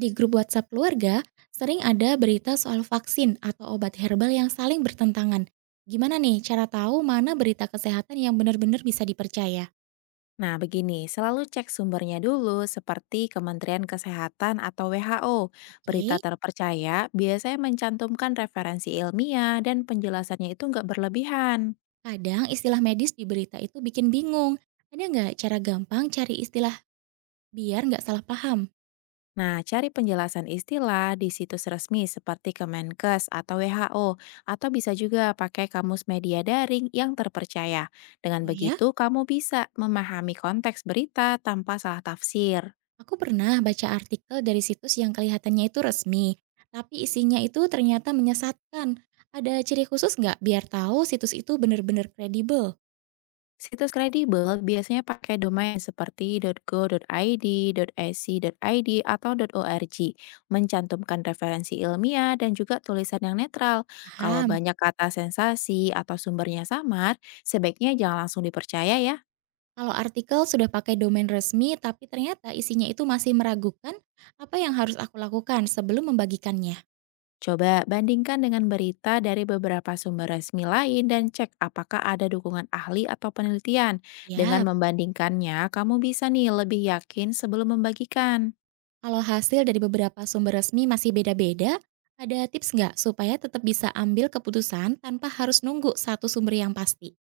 Di grup WhatsApp keluarga, sering ada berita soal vaksin atau obat herbal yang saling bertentangan. Gimana nih cara tahu mana berita kesehatan yang benar-benar bisa dipercaya? Nah, begini, selalu cek sumbernya dulu seperti Kementerian Kesehatan atau WHO. Berita Oke, terpercaya biasanya mencantumkan referensi ilmiah dan penjelasannya itu nggak berlebihan. kadang istilah medis di berita itu bikin bingung. Ada nggak cara gampang cari istilah biar nggak salah paham? Nah, cari penjelasan istilah di situs resmi seperti Kemenkes atau WHO, atau bisa juga pakai kamus media daring yang terpercaya. Dengan Oh ya, begitu, kamu bisa memahami konteks berita tanpa salah tafsir. aku pernah baca artikel dari situs yang kelihatannya itu resmi, tapi isinya itu ternyata menyesatkan. Ada ciri khusus nggak biar tahu situs itu benar-benar kredibel? Situs kredibel biasanya pakai domain seperti .go.id, .ac.id, atau .org, mencantumkan referensi ilmiah dan juga tulisan yang netral. Kalau Paham? banyak kata sensasi atau sumbernya samar, sebaiknya jangan langsung dipercaya ya. Kalau artikel sudah pakai domain resmi tapi ternyata isinya itu masih meragukan, apa yang harus aku lakukan sebelum membagikannya? Coba bandingkan dengan berita dari beberapa sumber resmi lain dan cek apakah ada dukungan ahli atau penelitian. Dengan Yap. membandingkannya, kamu bisa nih lebih yakin sebelum membagikan. Kalau hasil dari beberapa sumber resmi masih beda-beda, ada tips nggak supaya tetap bisa ambil keputusan tanpa harus nunggu satu sumber yang pasti?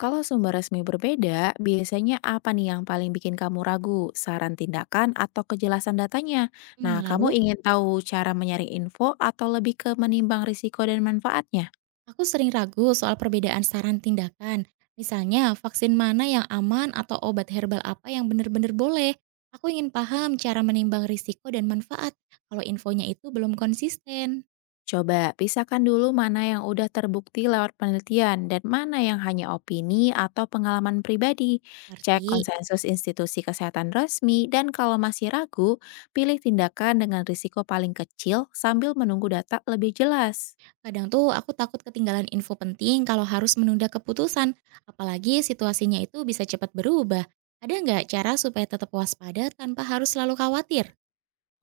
Kalau sumber resmi berbeda, biasanya apa nih yang paling bikin kamu ragu? Saran tindakan atau kejelasan datanya? Hmm, Nah, kamu lalu, ingin tahu cara menyaring info atau lebih ke menimbang risiko dan manfaatnya? aku sering ragu soal perbedaan saran tindakan. Misalnya, vaksin mana yang aman atau obat herbal apa yang benar-benar boleh. Aku ingin paham cara menimbang risiko dan manfaat kalau infonya itu belum konsisten. Coba pisahkan dulu mana yang udah terbukti lewat penelitian dan mana yang hanya opini atau pengalaman pribadi. Ngerti. Cek konsensus institusi kesehatan resmi dan kalau masih ragu, pilih tindakan dengan risiko paling kecil sambil menunggu data lebih jelas. Kadang tuh aku takut ketinggalan info penting kalau harus menunda keputusan, apalagi situasinya itu bisa cepat berubah. Ada nggak cara supaya tetap waspada tanpa harus selalu khawatir?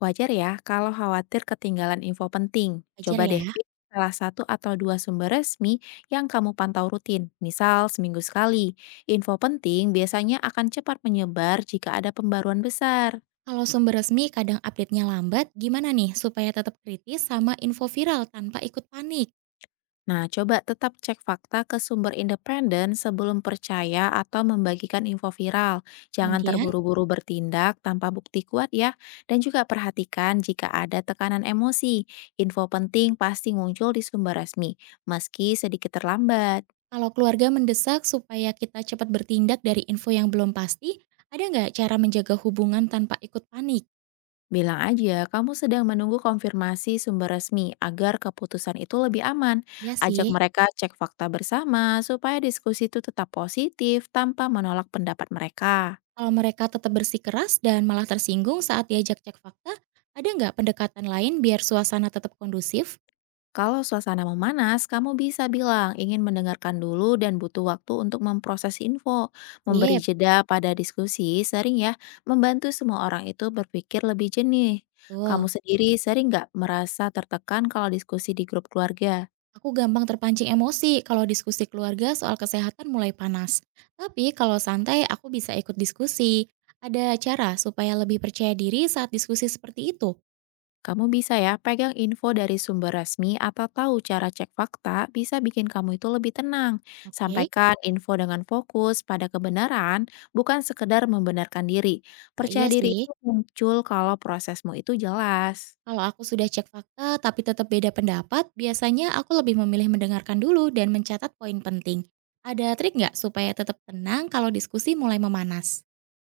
Wajar ya kalau khawatir ketinggalan info penting. Ajar Coba ya. deh pilih salah satu atau dua sumber resmi yang kamu pantau rutin, misal seminggu sekali. Info penting biasanya akan cepat menyebar jika ada pembaruan besar. Kalau sumber resmi kadang update-nya lambat, gimana nih supaya tetap kritis sama info viral tanpa ikut panik? Nah, coba tetap cek fakta ke sumber independen sebelum percaya atau membagikan info viral. Jangan Kemudian, terburu-buru bertindak tanpa bukti kuat ya. Dan juga perhatikan jika ada tekanan emosi. Info penting pasti muncul di sumber resmi, meski sedikit terlambat. kalau keluarga mendesak supaya kita cepat bertindak dari info yang belum pasti, ada nggak cara menjaga hubungan tanpa ikut panik? Bilang aja kamu sedang menunggu konfirmasi sumber resmi agar keputusan itu lebih aman. Ya Ajak sih. mereka cek fakta bersama supaya diskusi itu tetap positif tanpa menolak pendapat mereka. Kalau mereka tetap bersikeras dan malah tersinggung saat diajak cek fakta, ada nggak pendekatan lain biar suasana tetap kondusif? Kalau suasana memanas, kamu bisa bilang ingin mendengarkan dulu dan butuh waktu untuk memproses info. Memberi Sip. jeda pada diskusi sering ya membantu semua orang itu berpikir lebih jernih. Betul. Kamu sendiri sering nggak merasa tertekan kalau diskusi di grup keluarga? Aku gampang terpancing emosi kalau diskusi keluarga soal kesehatan mulai panas. Tapi kalau santai, aku bisa ikut diskusi. Ada cara supaya lebih percaya diri saat diskusi seperti itu. Kamu bisa ya pegang info dari sumber resmi atau tahu cara cek fakta bisa bikin kamu itu lebih tenang. Oke, Sampaikan info dengan fokus pada kebenaran, bukan sekedar membenarkan diri. wah iya Percaya diri sih. itu muncul kalau prosesmu itu jelas. Kalau aku sudah cek fakta tapi tetap beda pendapat, biasanya aku lebih memilih mendengarkan dulu dan mencatat poin penting. Ada trik nggak supaya tetap tenang kalau diskusi mulai memanas?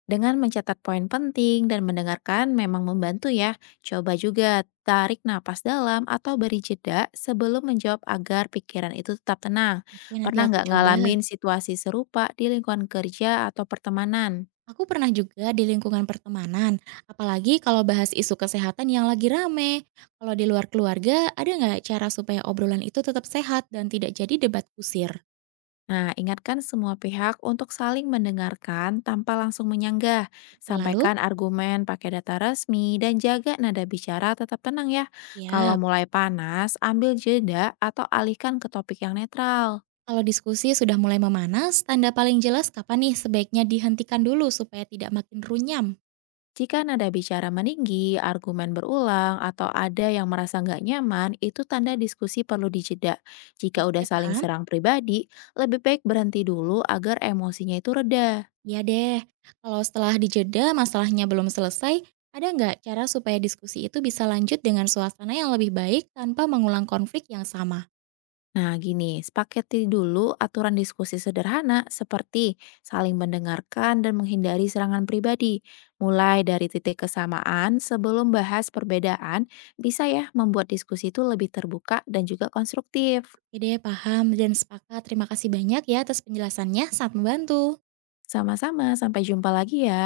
Dengan mencatat poin penting dan mendengarkan memang membantu ya. Coba juga tarik napas dalam atau beri jeda sebelum menjawab agar pikiran itu tetap tenang. Oke, nanti Pernah aku nggak coba. ngalamin situasi serupa di lingkungan kerja atau pertemanan? Aku pernah juga di lingkungan pertemanan, apalagi kalau bahas isu kesehatan yang lagi rame. Kalau di luar keluarga, ada nggak cara supaya obrolan itu tetap sehat dan tidak jadi debat kusir? Nah, ingatkan semua pihak untuk saling mendengarkan tanpa langsung menyanggah. Oke, lalu? Sampaikan argumen pakai data resmi dan jaga nada bicara tetap tenang ya. Kalau Ya, mulai panas, ambil jeda atau alihkan ke topik yang netral. kalau diskusi sudah mulai memanas, tanda paling jelas kapan nih sebaiknya dihentikan dulu supaya tidak makin runyam? Jika nada bicara meninggi, argumen berulang, atau ada yang merasa nggak nyaman, itu tanda diskusi perlu dijeda. Jika udah Oke, saling paham. serang pribadi, lebih baik berhenti dulu agar emosinya itu reda. Ya deh, kalau setelah dijeda masalahnya belum selesai, ada nggak cara supaya diskusi itu bisa lanjut dengan suasana yang lebih baik tanpa mengulang konflik yang sama? Nah, gini, sepakati dulu aturan diskusi sederhana seperti saling mendengarkan dan menghindari serangan pribadi. Mulai dari titik kesamaan sebelum bahas perbedaan, bisa ya membuat diskusi itu lebih terbuka dan juga konstruktif. Oke deh, paham dan sepakat. Terima kasih banyak ya atas penjelasannya, sangat membantu. Sama-sama, sampai jumpa lagi ya.